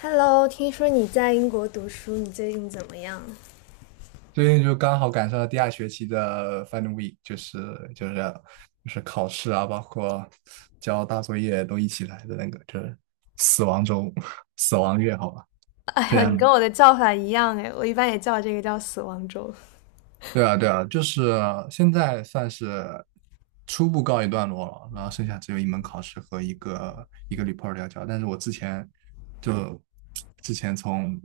Hello，听说你在英国读书，你最近怎么样？最近就刚好赶上了第二学期的 Final Week，就是就是考试啊，包括交大作业都一起来的那个，就是死亡周、死亡月，好吧，哎非呀，你常跟我的叫法一样哎，我一般也叫这个叫死亡周。对啊，对啊，就是现在算是初步告一段落了，然后剩下只有一门考试和一个 report 要交。但是我之前就之前从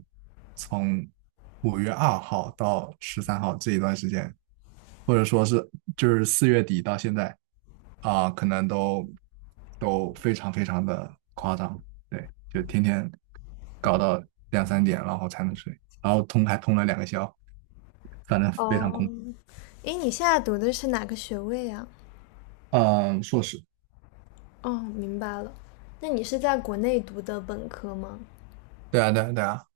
从5月2号到13号这一段时间，或者说是就是四月底到现在啊，可能都非常非常的夸张，对，就天天搞到2、3点，然后才能睡。然后通还通了2个宵，反正非常哦，空。诶，你现在读的是哪个学位啊？嗯，硕士，哦，明白了。那你是在国内读的本科吗？对啊,对啊,对啊，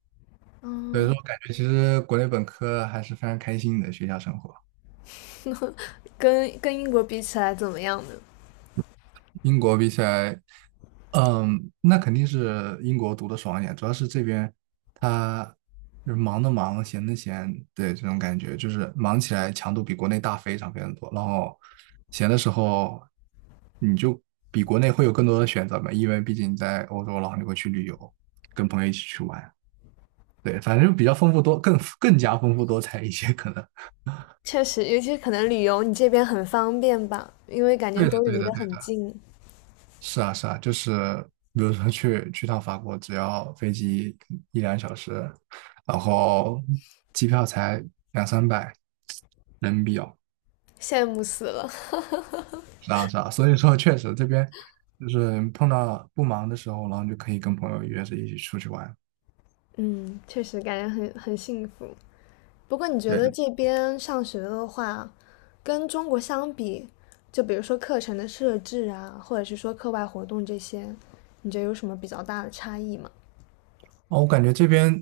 所以嗯，说我感觉其实国内本科还是非常开心的学校生活，跟英国比起来怎么样呢？英国比起来，嗯，那肯定是英国读的爽一点，主要是这边他就是忙的忙，闲的闲，对，这种感觉就是忙起来强度比国内大非常非常多，然后闲的时候你就比国内会有更多的选择嘛，因为毕竟你在欧洲，然后你会去旅游，跟朋友一起去玩。对，反正比较丰富多，更加丰富多彩一些，可能 确实，尤其是可能旅游，你这边很方便吧，因为感觉对的，都对离得的，对很的。近，是啊，是啊，就是比如说去趟法国，只要飞机1、2小时，然后机票才2、300人民币哦，羡慕死了。是啊，是啊。所以说，确实这边就是碰到不忙的时候，然后就可以跟朋友约着一起出去玩。嗯，确实感觉很幸福。不过你觉对，得这边上学的话，跟中国相比，就比如说课程的设置啊，或者是说课外活动这些，你觉得有什么比较大的差异吗？哦，我感觉这边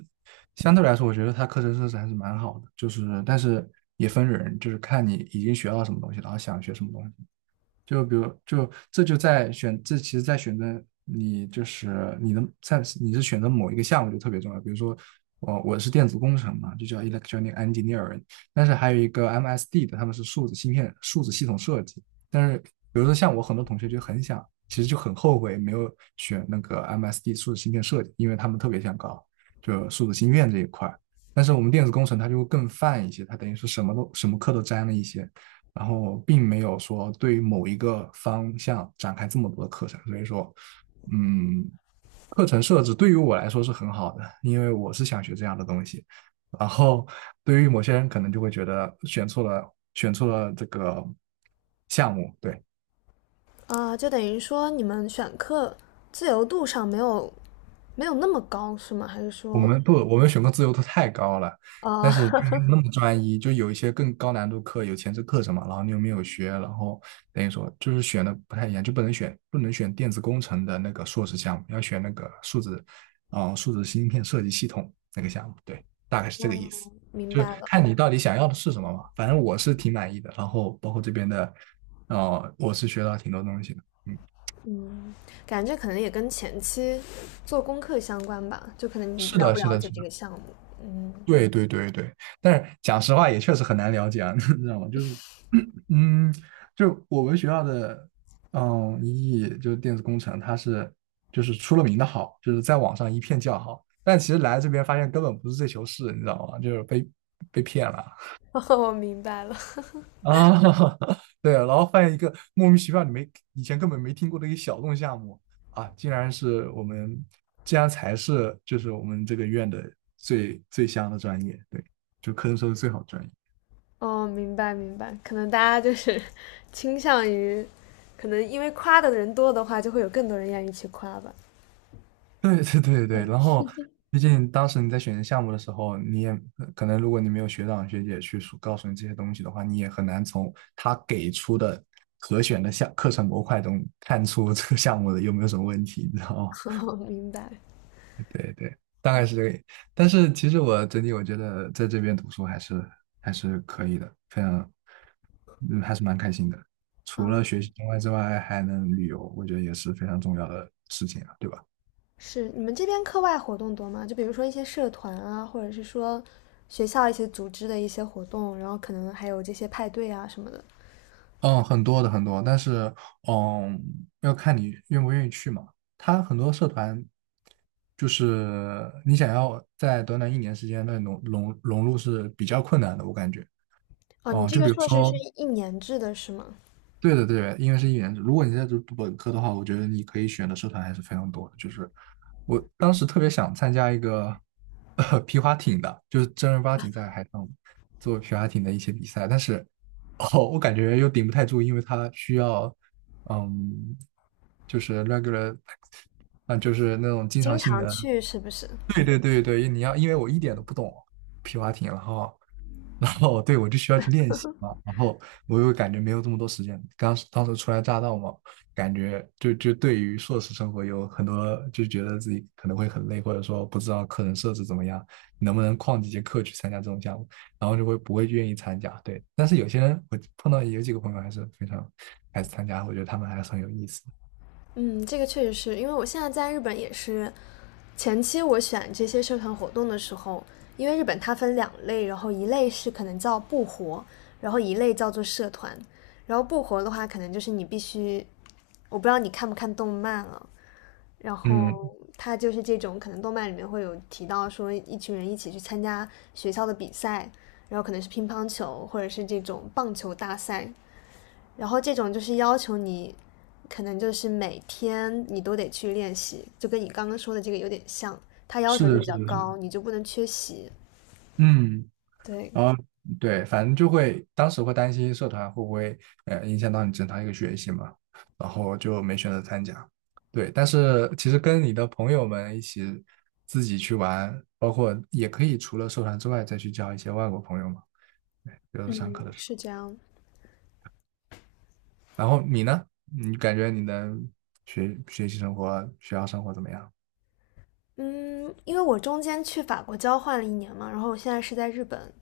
相对来说，我觉得它课程设置还是蛮好的，就是但是也分人，就是看你已经学到什么东西，然后想学什么东西。就比如，就这就在选，这其实在选择你就是你的在你是选择某一个项目就特别重要。比如说，我是电子工程嘛，就叫 electronic engineering，但是还有一个 MSD 的，他们是数字芯片、数字系统设计。但是比如说像我很多同学就很想，其实就很后悔没有选那个 MSD 数字芯片设计，因为他们特别想搞就数字芯片这一块但是我们电子工程它就会更泛一些，它等于说什么都什么课都沾了一些。然后并没有说对某一个方向展开这么多的课程，所以说，嗯，课程设置对于我来说是很好的，因为我是想学这样的东西。然后对于某些人可能就会觉得选错了，选错了这个项目，对，啊，就等于说你们选课自由度上没有那么高，是吗？还是我说，们不，我们选课自由度太高了，啊，但是就没有那 么专一，就有一些更高难度课，有前置课程嘛，然后你又没有学，然后等于说就是选的不太一样，就不能选不能选电子工程的那个硕士项目，要选那个数字，啊、数字芯片设计系统那个项目，对，大概是这个嗯，意思，明就是白了，看你到底想要的是什么嘛，反正我是挺满意的，然后包括这边的，我是学到挺多东西的，嗯，嗯，感觉可能也跟前期做功课相关吧，就可能你是了的，不是了的，解是这的。个项目，嗯，对对对对，但是讲实话也确实很难了解啊，你知道吗？就是，嗯，就我们学校的，嗯，一艺就是电子工程，它是就是出了名的好，就是在网上一片叫好，但其实来这边发现根本不是这球事，你知道吗？就是被被骗了 我明白了。啊，对啊，然后发现一个莫名其妙你没以前根本没听过的一个小众项目啊，竟然是我们，竟然才是就是我们这个院的最最香的专业，对，就科生说的最好的专业。哦，明白明白，可能大家就是 倾向于，可能因为夸的人多的话，就会有更多人愿意去夸吧。对对对对，然后毕竟当时你在选择项目的时候，你也可能如果你没有学长学姐去说告诉你这些东西的话，你也很难从他给出的可选的项课程模块中看出 这个项目的有没有什么问题，你知道吗？哦，明白。对对，大概是这个。但是其实我整体我觉得在这边读书还是还是可以的，非常，嗯，还是蛮开心的。除了啊，学习之外，还能旅游，我觉得也是非常重要的事情啊，对吧？是你们这边课外活动多吗？就比如说一些社团啊，或者是说学校一些组织的一些活动，然后可能还有这些派对啊什么的。嗯，很多的很多，但是嗯，要看你愿不愿意去嘛。他很多社团就是你想要在短短一年时间内融入是比较困难的，我感觉。哦，你哦、这就个比如硕士是说1年制的是吗？对的，对的，因为是1年制。如果你在读本科的话，我觉得你可以选的社团还是非常多的。就是我当时特别想参加一个皮划艇的，就是正儿八经在海上做皮划艇的一些比赛，但是哦，我感觉又顶不太住，因为它需要嗯，就是 regular，啊，就是那种经经常性常的。去是不是？对对对对，你要，因为我一点都不懂皮划艇，然后，然后对我就需要去练习嘛，然后我又感觉没有这么多时间，刚当时初来乍到嘛，感觉就对于硕士生活有很多就觉得自己可能会很累，或者说不知道课程设置怎么样，能不能旷几节课去参加这种项目，然后就会不会愿意参加，对，但是有些人我碰到有几个朋友还是非常还是参加，我觉得他们还是很有意思，嗯，这个确实是因为我现在在日本也是，前期我选这些社团活动的时候，因为日本它分2类，然后一类是可能叫部活，然后一类叫做社团。然后部活的话，可能就是你必须，我不知道你看不看动漫了，然嗯，后它就是这种，可能动漫里面会有提到说一群人一起去参加学校的比赛，然后可能是乒乓球或者是这种棒球大赛然后这种就是要求你，可能就是每天你都得去练习，就跟你刚刚说的这个有点像，它要是求就的，比是较的，是高，的，你就不能缺席。嗯。对，然后对，反正就会当时会担心社团会不会影响到你正常一个学习嘛，然后就没选择参加。对，但是其实跟你的朋友们一起自己去玩，包括也可以除了社团之外再去交一些外国朋友嘛。对，就是上嗯，课的时是候。这样。然后你呢？你感觉你的学习生活、学校生活怎么样？嗯，因为我中间去法国交换了一年嘛，然后我现在是在日本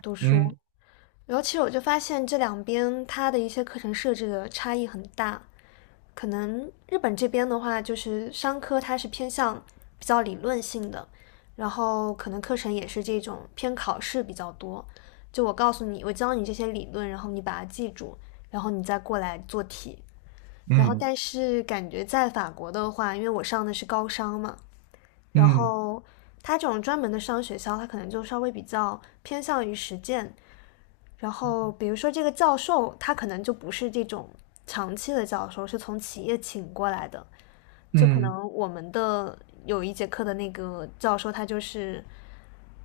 读书，嗯然后其实我就发现这两边它的一些课程设置的差异很大，可能日本这边的话，就是商科它是偏向比较理论性的，然后可能课程也是这种偏考试比较多。就我告诉你，我教你这些理论，然后你把它记住，然后你再过来做题。然后嗯但是感觉在法国的话，因为我上的是高商嘛，然嗯后它这种专门的商学校，它可能就稍微比较偏向于实践。然后比如说这个教授，他可能就不是这种长期的教授，是从企业请过来的。就可嗯，能我们的有一节课的那个教授，他就是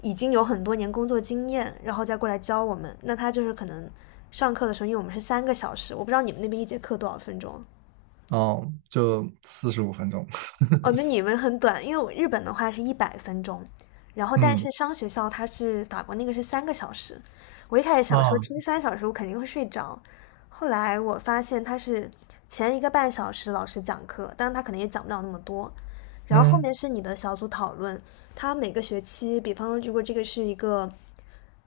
已经有很多年工作经验，然后再过来教我们。那他就是可能上课的时候，因为我们是三个小时，我不知道你们那边一节课多少分钟。哦，就45分钟。哦，那你们很短，因为我日本的话是100分钟，然后 但嗯是商学校它是法国那个是三个小时。我一开始想说听啊3小时我肯定会睡着，后来我发现他是前1个半小时老师讲课，当然他可能也讲不了那么多，然后后嗯。面是你的小组讨论，他每个学期，比方说如果这个是一个，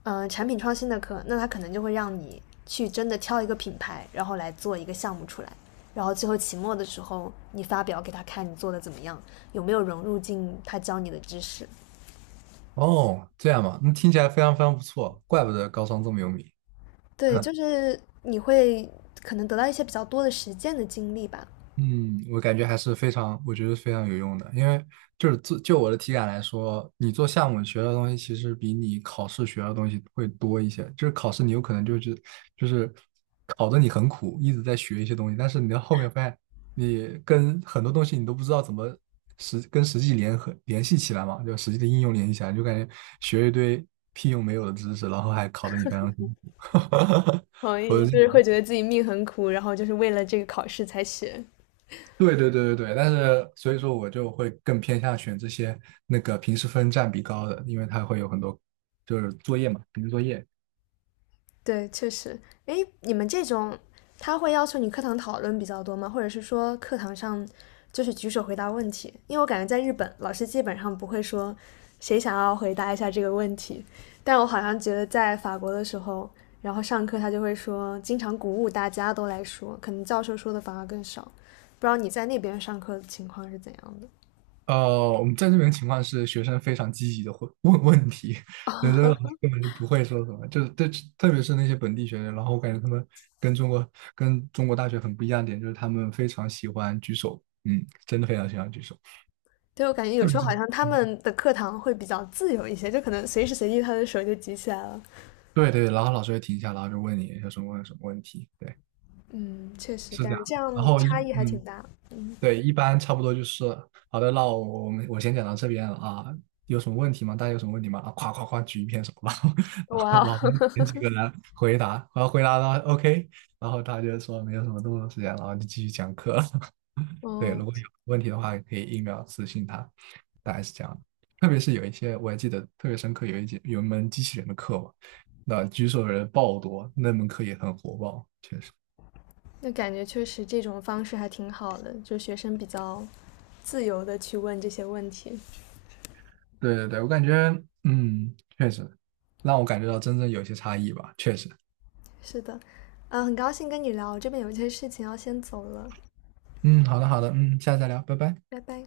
产品创新的课，那他可能就会让你去真的挑一个品牌，然后来做一个项目出来，然后最后期末的时候你发表给他看你做的怎么样，有没有融入进他教你的知识。哦，这样嘛，那听起来非常非常不错，怪不得高商这么有名。对，就是你会可能得到一些比较多的实践的经历吧。嗯，我感觉还是非常，我觉得非常有用的，因为就是自就我的体感来说，你做项目学到的东西其实比你考试学到的东西会多一些。就是考试你有可能就是就是考的你很苦，一直在学一些东西，但是你到后面发现你跟很多东西你都不知道怎么实跟实际联系起来嘛，就实际的应用联系起来，就感觉学一堆屁用没有的知识，然后还考的你非常辛苦。同意，就是会 觉得自己命很苦，然后就是为了这个考试才学。对对对对对，但是所以说我就会更偏向选这些那个平时分占比高的，因为它会有很多就是作业嘛，平时作业。对，确实。哎，你们这种，他会要求你课堂讨论比较多吗？或者是说课堂上就是举手回答问题？因为我感觉在日本，老师基本上不会说谁想要回答一下这个问题，但我好像觉得在法国的时候，然后上课他就会说，经常鼓舞大家都来说，可能教授说的反而更少。不知道你在那边上课的情况是怎样的？我们在这边情况是学生非常积极的会问 问题，有的老师根本就不会说什么，就是对，特别是那些本地学生，然后我感觉他们跟中国跟中国大学很不一样的点，就是他们非常喜欢举手，嗯，真的非常喜欢举手，对，我感觉有特别时候是好像他嗯，们的课堂会比较自由一些，就可能随时随地他的手就举起来了。对对，然后老师会停下，然后就问你有什么什么问题，对，嗯，确实是感这样。觉这的，然样后一差异还嗯，挺大。嗯，对，一般差不多就是好的，那我们先讲到这边了啊，有什么问题吗？大家有什么问题吗？啊，夸夸夸举一片手，然后 然后哇老师点几个人回答，然后回答到 OK，然后他就说没有什么动作时间，然后就继续讲课了 哦，对，哦，如果有问题的话，可以一秒私信他，大概是这样的。特别是有一些我还记得特别深刻，有一门机器人的课嘛，那举手的人爆多，那门课也很火爆，确实。那感觉确实这种方式还挺好的，就学生比较自由的去问这些问题。对对对，我感觉，嗯，确实让我感觉到真正有一些差异吧，确实。是的，嗯，很高兴跟你聊，我这边有一些事情要先走了，嗯，好的好的，嗯，下次再聊，拜拜。拜拜。